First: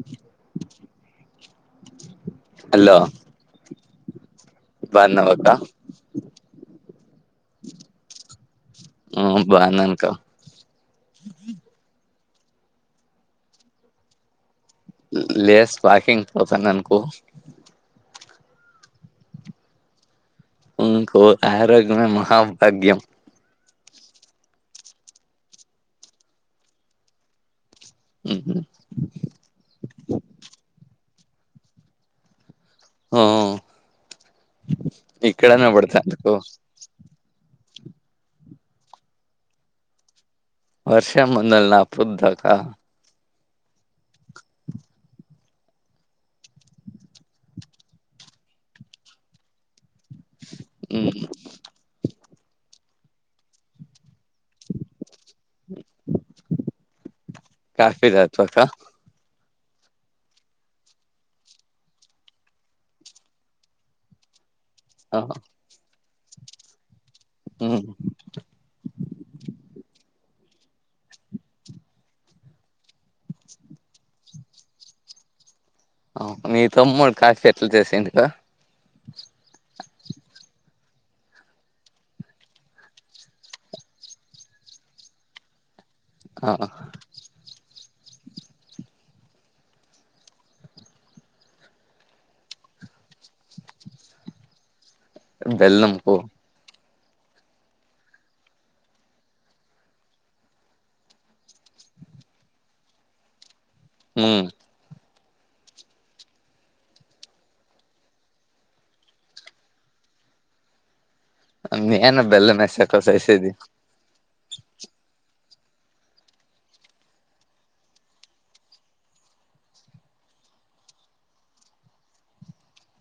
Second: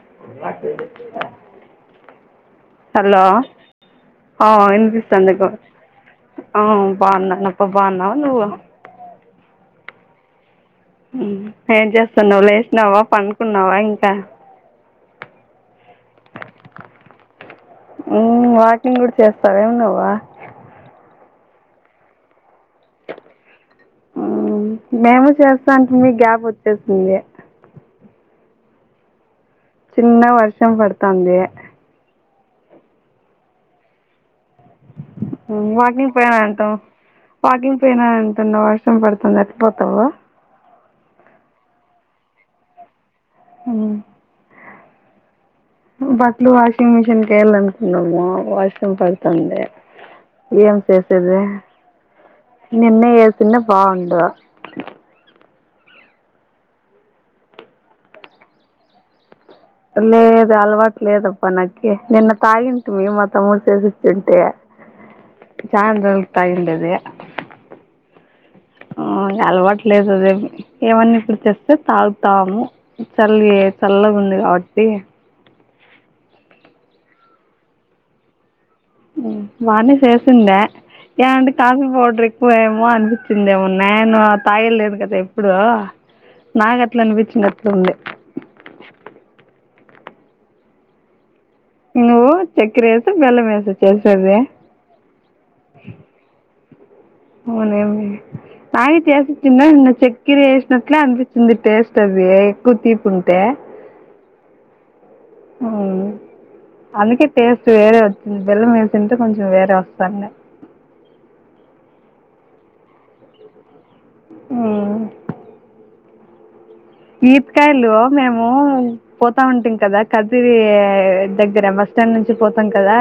[unintelligible] Hello ఆ వినిపిస్తాంది ఇపు బాగున్నావక్క ఆ బావున్నానప్ప బావున్నావా నువ్వు ఆ బావున్నా అక్క ఏం చేస్తున్నావ్ లేసినావా పండుకున్నావా ఇంకా లేస్ వాకింగ్కి పోతున్నా అనుకో ఉమ్ వాకింగ్ కూడా చేస్తావా ఏంది నువ్వు ఉమ్ ఆరోగ్యమే మహాభాగ్యం మేము చేస్తా అంటిమి గ్యాప్ వచ్చేసింది ఉహు చిన్నగ వర్షం పడతాంది ఆ మ్ వాకింగ్ పోయినా అంటావ్ వాకింగ్ పోయినాను అంటున్నావ్ వర్షం పడుతుంది ఎట్ట పోతావు వర్షం మనల్ని ఆపుద్దాకా హమ్ బట్లు వాషింగ్ మిషిన్కి వెేయాలకున్నాము వర్షం పడుతుంది ఏం మ్మ్ చేసేది నీన్న ఏసిన్న బాగుండు కాఫీ తాగితక్క లేదు అలవాట్ లేదప్పా నాకి నిన్న తాగి ఉంటుమీ మా తమ్ముడు చేసిచుంటి ఓ చాన్ రోజులకి తగుండేది ఆ ఆ అలవాటులేదు అదేమి ఏవన్నీ ఇప్పుడు చేస్తే తాగుతాము చల్లి చల్లగా ఉంది కాబట్టి మీ తమ్ముూడు కాఫీ ఎట్ల చేసిండు మార్నింగ్ చేసిందా ఏ అంటే కాఫీ పౌడర్ ఎక్కువ ఏమో అనిపించిందేమో నేను తాయి లేదు కదా ఎప్పుడు ఆ నా గట్లు అనిపించిన అట్లు ఉంది నువ్వు చక్కర వేస బెల్లం వేస చేసేది బెల్లం ఓనేమి [unintelligible] నాయి చేసిచ్చంద నిన్న చెక్కిర వేసినట్లే అనిపించింది టేస్ట్ అవి ఎక్కువ తీపు ఉంటే హ మ్మ్ అందుకే టేస్ట్ వేరే వచ్చింది బెల్లం వేసింటే కొంచెం వేరే వస్తాండి నేను బెల్లం మేసి అట్ల సేసేది ఆ ఈపకాయలు మేము పోతా ఉంటీం కదా కదిరి దగ్గర బస్ స్టాండ్ నుంచి పోతాం కదా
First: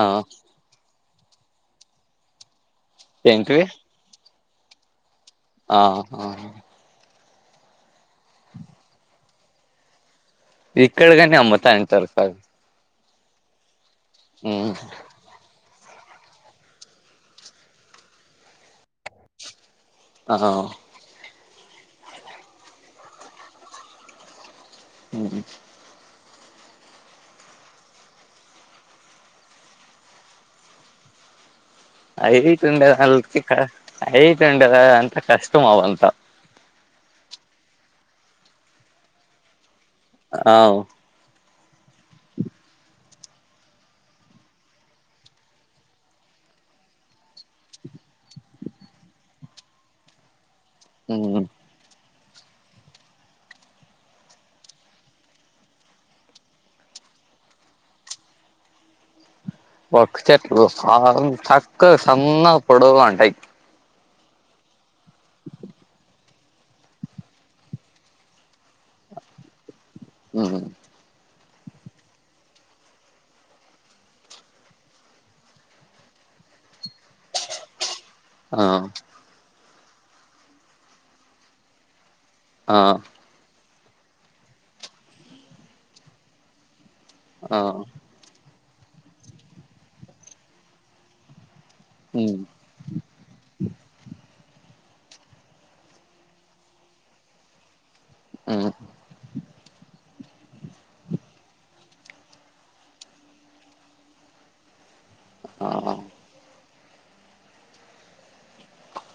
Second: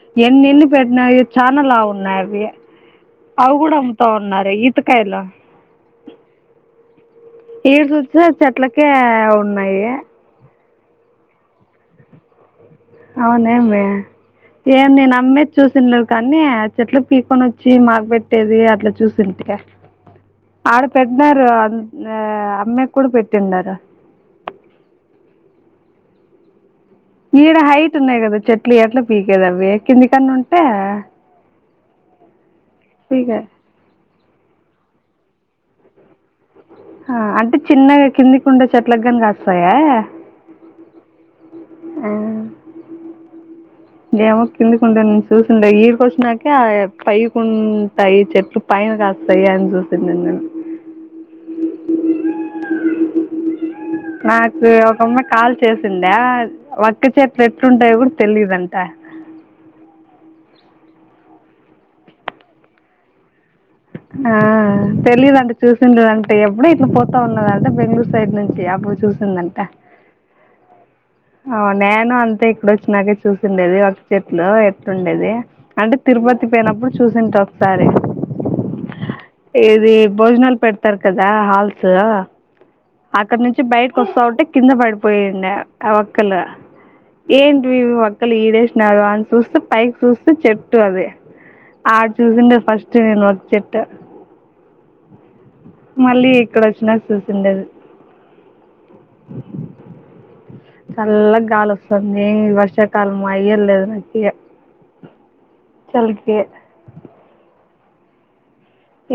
ఆ ఎన్ని ఎన్ని పెట్టినా చాన లావు ఉన్నాయి అవి ఏంటివి కూడా తన్నారు ఈత కాయలు ఆహా ఈడు చుతే చెట్లకే ఉన్నాయి ఇక్కడ కానీ అమ్ముతా ఉంటారు పక్కన అవున్ ఏమి మ్మ్ ఏం నేను అమ్ చూసిండవు కానీ చెట్లు పీకొని వచ్చి మాకు పెట్టేది అట్లా చూసిట్క ఆహ ఆడ పెట్టినరు అ అమ్మాయికి కూడా పెట్టిందట ఉమ్, ఈడ హైట్ ఉన్నాయి కదా చెట్లు ఎట్లా పీకేది అవి కిందికన్నా ఉంటే హైట్ ఉండద అల్కి పీకే క హైట్ ఉండద అంత కష్టం అవంతా ఆ అంటే చిన్నగా కింది కుండ చెట్ల కాని కాస్తాయా అవు ఊ ఏమో కిందికుంటా నేను చూసింటా ఈ కొసినకి పైకి ఉంటాయి చెట్లు పైన కాస్తాయ్ అందు తినను ఊ నాకు ఒకమ్మా కాల్ చేసిందా వట్టి చేట్లు ఎట్లుంటాయో కూడా తెలీదంట ఒక చెట్లు ఆమ్ చక్క సన్న పొడంటయి ఆ తెలీదంట చూసిండదంట ఎప్పుడు ఇట్లా పోతా ఉన్నదంటే బెంగళూరు సైడ్ నుంచి అప్పు చూసి స్తుందంట ఊ ఆ నేను అంతే ఇక్కడ వచ్చినాకే చూసిండేది ఒక చెట్లో ఎట్లుండేది అంటే తిరుపతి పోయినప్పుడు చూసింట ఒకసారి ఆ ఇది భోజనాలు పెడతారు కదా హాల్స్ ఆ అక్కడ నుంచి బయటకు వస్తా ఉంటే కింద పడిపోయింది ఆ ఒక్కలు ఆ ఆ ఏంటి ఒక్కళ ఈడేసినారు అని చూస్తే పైకి చూస్త చెట్టు అదే ఆడ్ చూసిండే ఫస్ట్ నేను ఒక చెట్ట మళ్ళీ ఇక్కడ వచ్చినాక చూసిండేది ఊ చల్ల గాలు వస్తుంది వర్షాకాలం అయ్యల్ లేదు నాకు ఇగ చలికి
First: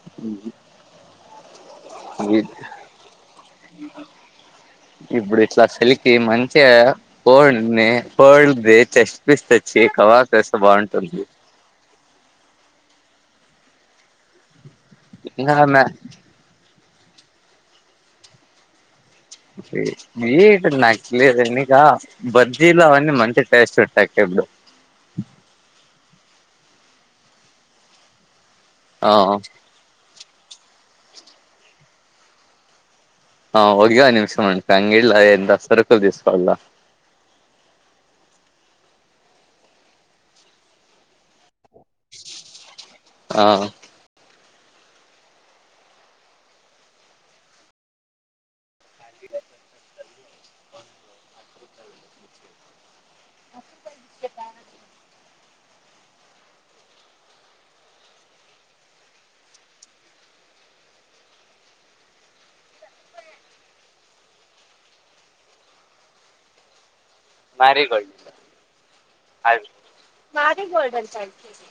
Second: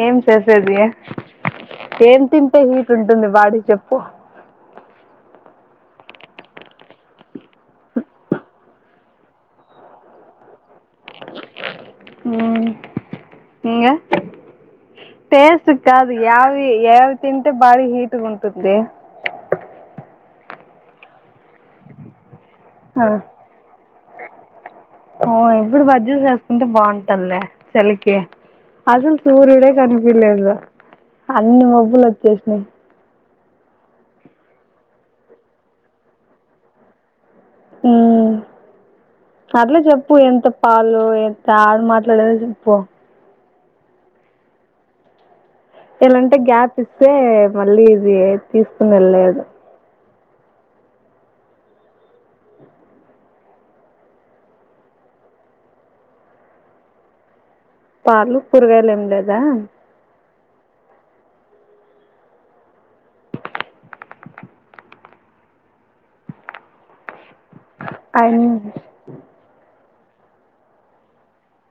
ఏం చేసేది ఏం తింటే హీట్ ఉంటుంది బాడీ చెప్పు ఇప్పుడు ఇట్లా సలికి మంచిగా పోల్ ని పోల్ ద చెస్ట్ పస్ తెచ్చి కవాస్త బాగుంటుంది ఊ ఇంగ పెసు ఇంకా కాదు ఇ యావి ఏవి తింటే బాడి హీట్గా ఉంటది వీటు నకిలిన్నికా బజ్జీలో ఆ అవన్నీ మంచి టేస్ట్ ఇట్టాక కెబులు ఓ ఇప్పుడు బజ్జీ చేసుకుంటే బాగుంటందిలే చెలికి ఆ అసలు సూర్యుడ కనిపలేదు అన్ని మబ్బులు వచ్చేసినాయి ఆ వగియవ నిమిషం మం హంగిల్ ఎంత సరుకులు తీసుకోల ఊ అట్లే చెప్పు ఎంత పాలో ఎంత ఆడ మాట్ లేదు పో ఆ ఎలాంటే గ్యాప్ ఇస్తే మళ్ళీ ఇది తీసుకుని లేదు ఇందుకే [unintelligible] పాలు కూరగాయలు ఏం లేదా మారిగోల్డ్ ఆయన అవి మారిగోల్డ్ అని చవి తీస్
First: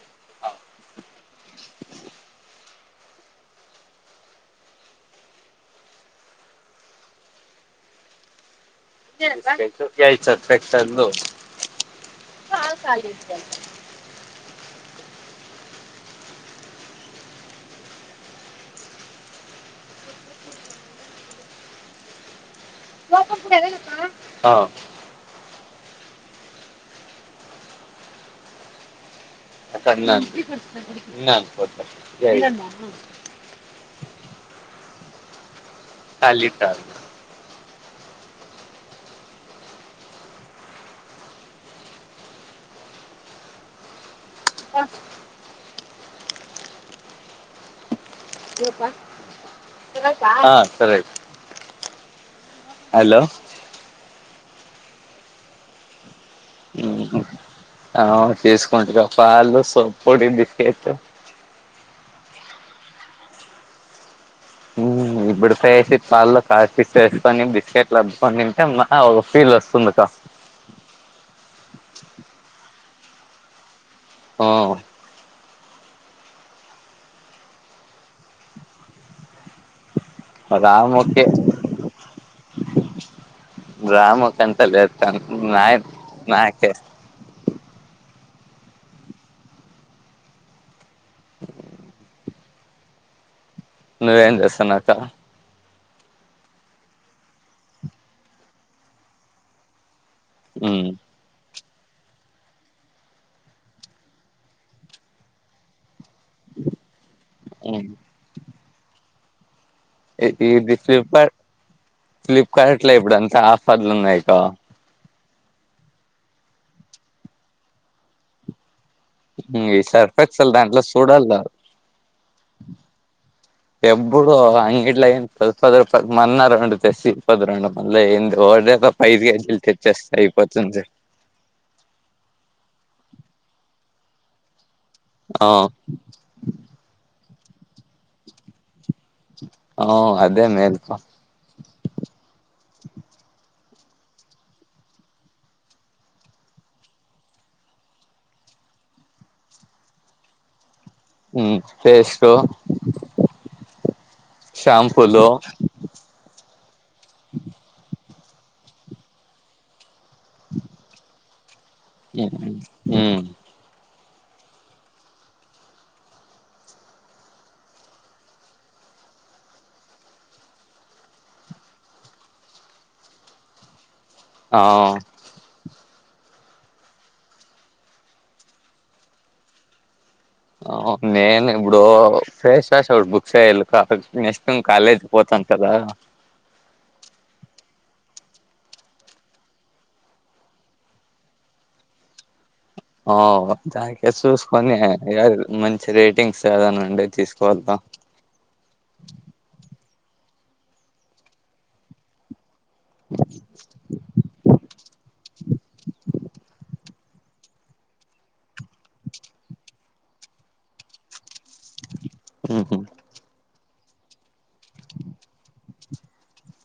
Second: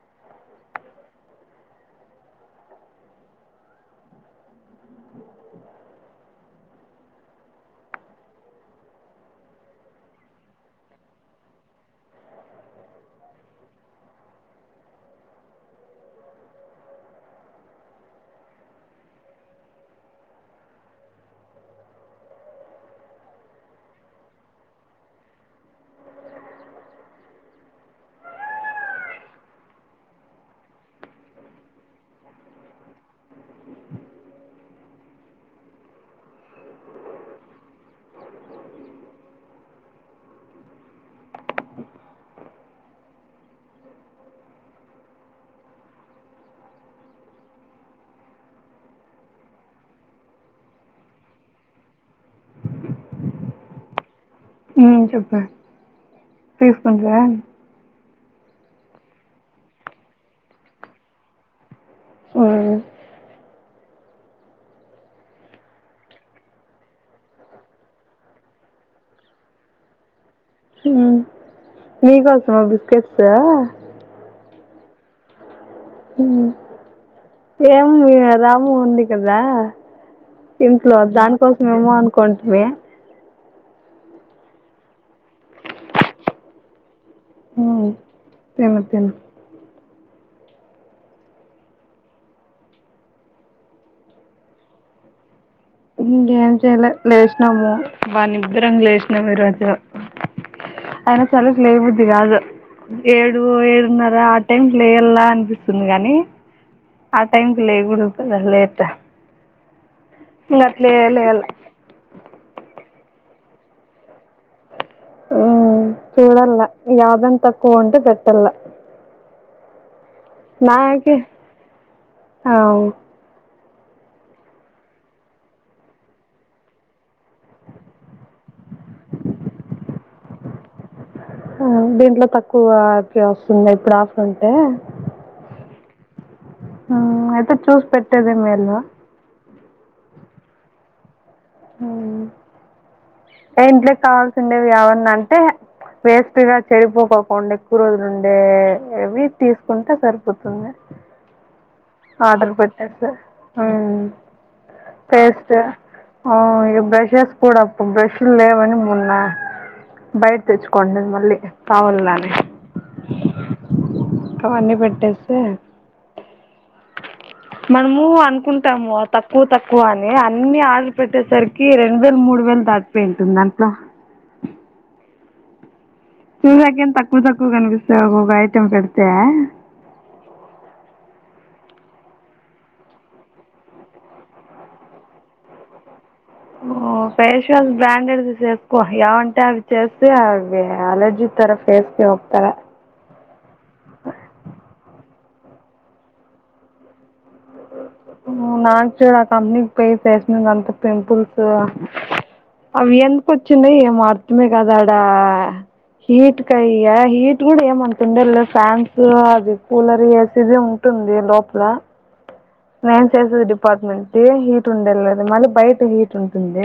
[unintelligible] ఆ కన్నాన్నా [unintelligible] తాలిట ఆ ఆ సరే హలో ఊ చెప్ప [unintelligible] ఆవు తీసుకుంట్రగా పాలు సొప్పుడి బిస్కెట్ ఊ ఇప్పుడి పేసి పాల్లో కాసిసి వేసుకొని బిస్కెట్లు అద్దుకొని తింటే మా ఒక ఫీల్ వస్తుంది క ఉమ్ మీ కోసమా బిస్కెట్స్ ఆ ఏమి రాము ఉంది కదా ఇంట్లో రాముకి దానికోసమేమో అనుకుంటిమి రాము కి అంతలేదు తనకి నా నాకే ఊ తిను తిను నువ్వేం చేస్తున్నావు క ఇంకేం చెయలే లేచినాము బానిద్దరం లేచినాము ఈ రోజు ఉమ్ అయినా చలి కి లేయ బుద్ధి కాదు ఏడు ఏడున్నర ఆ టైంకి లేయలా అనిపిస్తుంది గాని ఆ టైమ్ కి ఉమ్ లేకుడదు కదా లేట్ ఇంగ ఇది అట్లే ఫ్లిప్కార్ట్ లేయాల ఫ్లిప్కార్ట్ లో ఇప్పుడు అంతా ఆఫర్లు ఉన్నాయిక్క ఉమ్ చూడల్లా యాదన్ తక్కువ ఉంటే పెట్టల ఈ సర్ఫక్సలు దాంట్లో నాకి చూడాలి ఆ ఎప్పుడు అంగ ఇడ్ల ఏన్ పది పది రూపాయల మొన్న రొండు తెస్తి [unintelligible] ఐదు కేజీలు తెచ్చేస్తే అయిపోతుంది ఊ దీంట్లో తక్కువ చిన్మయి డ్రాప్స్ ఉంటే ఆ అయితే చూసి పెట్టేదే మేలు ఆ అదే మేలు ఏ ఇంట్లోకి కావల్సి ఉండేవి యావన్నా అంటే వేస్ట్గా చెడిపోకోకుండా ఎక్కువ రోజులు ఉండే ఇవి తీసుకుంటే సరిపోతుంది ఉమ్ పెట్టేసి ఆర్డర్ పెట్టస ఉమ్ షాంపూలు టేస్ట్ ఆఓ ఇక బ్రెషెస్ కూడాప్పు బ్రెష్లు లేవని మొన్న బయట తెచ్చుకోండి మళ్ళీ కావాలని ఉమ్ ఉమ్ అవన్నీ పెట్టేస్తే మనము అనుకుంటాము తక్కువ తక్కువ అని అన్ని ఆర్డర్ పెట్టేసరికి రెండు వేలు మూడు వేలు దా టీపెంటు దాంట్లో ఆ చూసకేం తక్కువ తక్కువ కనిపిస్తా ఐటెమ్ పెడతే ఆ నేను ఇప్పుడు ఫేస్ వాష్ ఒకటి బుక్ చేయాలి నెక్స్ట్ టైమ్ కాలేజ్ పోతాం కదా ఓ ఫేస్ వాష్ బ్రాండెడ్ ది చేస్కో ఏవంటే అవి చేస్తే అవి అలర్జీ ఇతర ఫేస్కి ఓతారా ఓ జాకెట్స్ చూసుకొని మంచి రేటింగ్స్ ఏదనాఉంటే తీసుకోవాల నాకు చూడ ఆ కంపెనీకి పోయి ఫేస్ మీంగ్ అంత పింపుల్స్ అవి ఎందుకు వచ్చిందో ఏమో అర్థమే కదాడా హీట్ క అయ్యా హీట్ ఇడ ఏమన పిండలే ఫ్యాన్స్ అది కూలర్ ఏసిది ఉంటుంది లోపల హమ్ నేను చేసేది డిపార్ట్మెంట్ హీట్ ఉండేలేదు మళ్ళీ బయట హీట్ ఉంటుంది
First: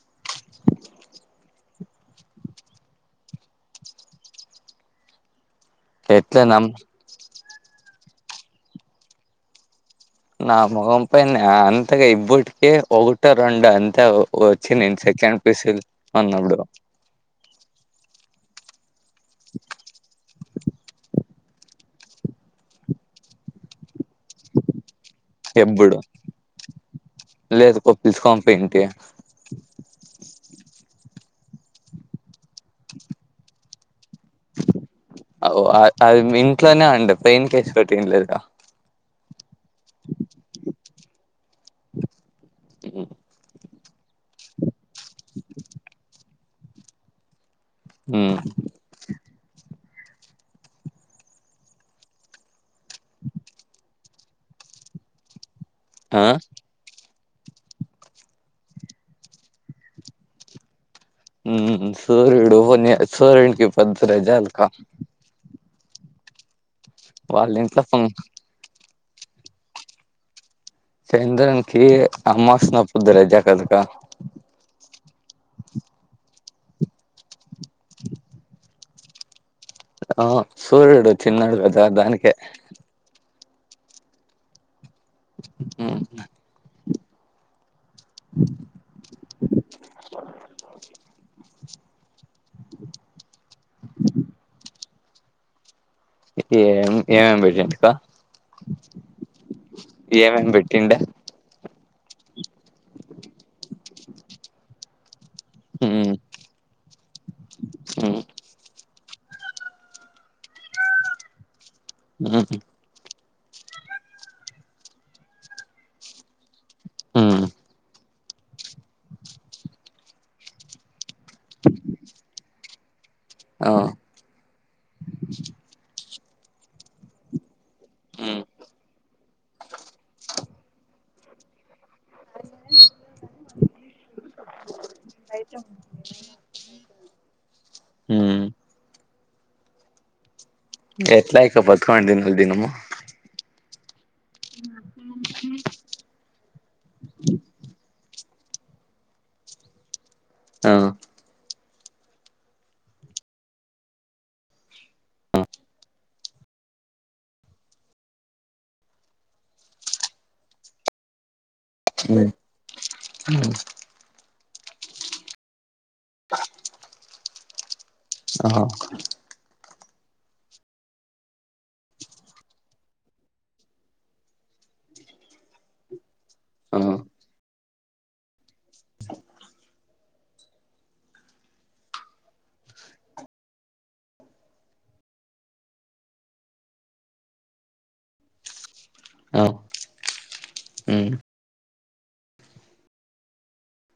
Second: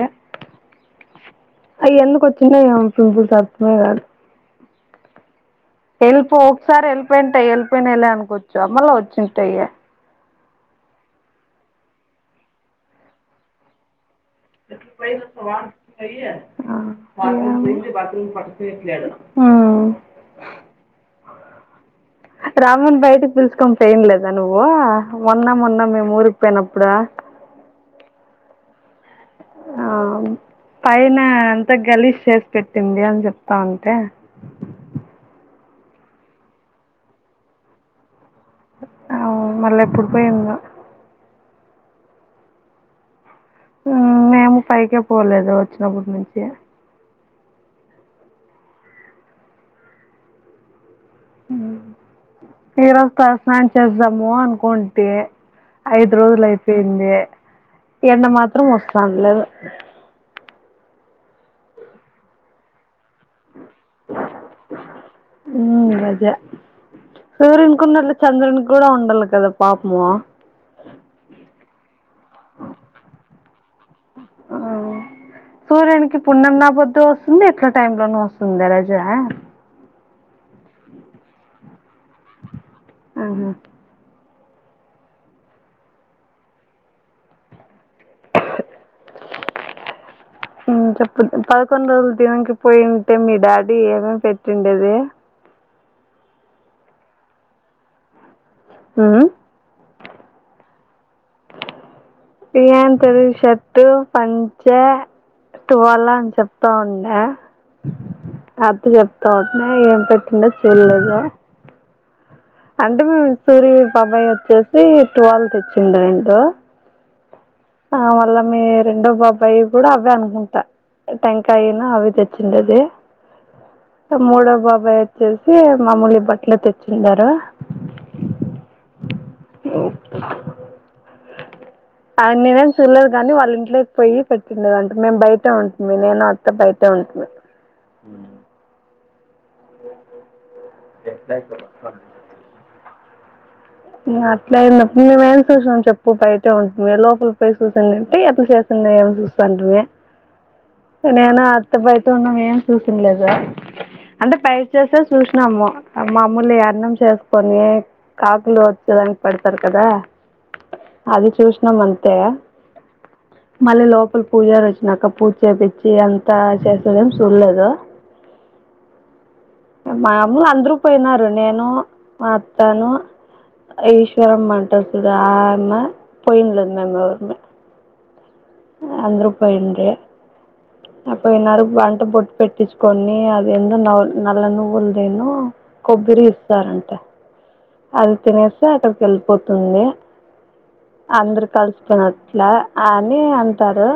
అవి ఎందుకు వచ్చినాయో ఏమో పీపుల్స్ అర్థమే కాదు ఎల్ప్ ఎట్లా నమ్ ఒకసారి వెళ్ళపోయింటాయి వెళ్ళిపోయినయిలే అనుకోవచ్చు అమ్మళ వచ్చింటాయ ఇగ నా మఖంపై అంతగా ఈబోట్ ఒకట రండు అంతే వచ్చి నేను సెకండ్ ప్లేస్ అన్నప్పుడు ఉ రామన్ బయటకి పిలుచకొని పోయిన్లేదా నువ్వు మొన్న మొన్న ఎప్పుడు మేము ఊరికిపోయినప్పుడు లేదు [unintelligible] ఏంటి ఆ పైన అంత గలీష్ చేసి పెట్టింది అని చెప్తా ఉంటే అ అది ఇంట్లోనే అండి పెయింట్ పెట్టింలేదు ఆవు మళ్ళీ ఎప్పుడు పోయిందో అఓ మేము పైకే పోలేదు వచ్చినప్పటి నుంచి ఉమ్ ఈరోజు తల స్నానం చేద్దాము అనుకుంటే ఐదు ఆ రోజులు అయిపోయింది. ఎండ మాత్రం వస్తానులేదు ఉమ్ సూర్యుడు ఒరినియక సూర్యునికి ఇబ్బంది జాలకా ఉము రజ వాళ్ళ సూర్యన్ ఇంట్లో కు న చంద్రన్ కూడా ఉండలు కదా పాపుము చంద్రన్ కి అమ్మాస్ నపుద్దార అజ కదక ఆ సూర్యునికి పున్నం నాబద్దు వస్తుంది ఎట్లా టై లోనూ వస్తుంది రజ అవును సూర్యుడు చిన్నాడు వద దానికే ఆహా హ ఉ చెప్పు పదకొండు రోజులు దిననికి పోయింటే మీ డాడీ ఏమేమి పెట్టిండేది. ఎమో ఏమేంఎం పెట్టిందుయింక ఉమ్, ఏమం ఏం పెట్టిండే పియాన్ తెలుషర్ట్ పంచ ఉమ్ తువాలా అని చెప్తా ఉండే ఉమ్ అదు చెప్ తోటనే ఏం పెట్టిందో చూళ్ళేదు ఉ అంటే మేము సూరి బాబాయి వచ్చేసి ట్వెల్త్ ఇచ్చిండు ఏంటలో ఉము ఆ మళ్ళ మీ రెండో బాబ్బాయి కూడా అవే అనుకుంటా టెంకాయనా అవి తెచ్చ చిన్నదే అ? మూడవ బాబాయ్ వచ్చేసి మాముూలు బట్టలు తెచ్చిండరు ఉహ్ ఆయన నేనేం చూడలేదు కాని వాళ్ళ ఇంట్లోకి పోయి పెట్టిండద అంటే మేము బయట ఉంటుంది నేను అత్త బయట ఉంటుంది హు ఎట్లా [unintelligible] దినము అట్లేయినప్పుడు మేమేం చూసాం చెప్పు బయట ఉంటుంది లోపల పో చూసాం అంటే అట్లా చేస్ చిన్న ఏ [unintelligible] చూసంటే ఆ నేను అత్త బయటే ఉన్నాం ఏం చూసింద్లేదు అంటే పైరు చేసే చూసినాము మామ్ముల్ల అన్నం చేసుకొని [unintelligible] వచ్చేదానికి పడతారు కదా అది చూసినాం అంతే అ మళ్ళీ లోపల పూజరు వచ్చినాక పూజ చేపించి అంతా చేస్తదేం చూడలేదు ఆఓహ మామలు అందరు పోయినారు నేను మా అత్తను ఈశ్వరమ్మ సడ ఆమె పోయినలేదు ఆ మమ్ ఎరుమ అందురు పాయింటే [unintelligible] అ పోయినరకు వంట బొట్టు పెట్టించుకొని అది [unintelligible] నల్ల నువ్వులుదేను కొబ్బరి ఇస్తారంటే అది తినేస్తే అక్కడికి ఆ వెళ్ళిపోతుంది ఉమ్ అందరు కలుసుకున్నట్ల అని అంటారు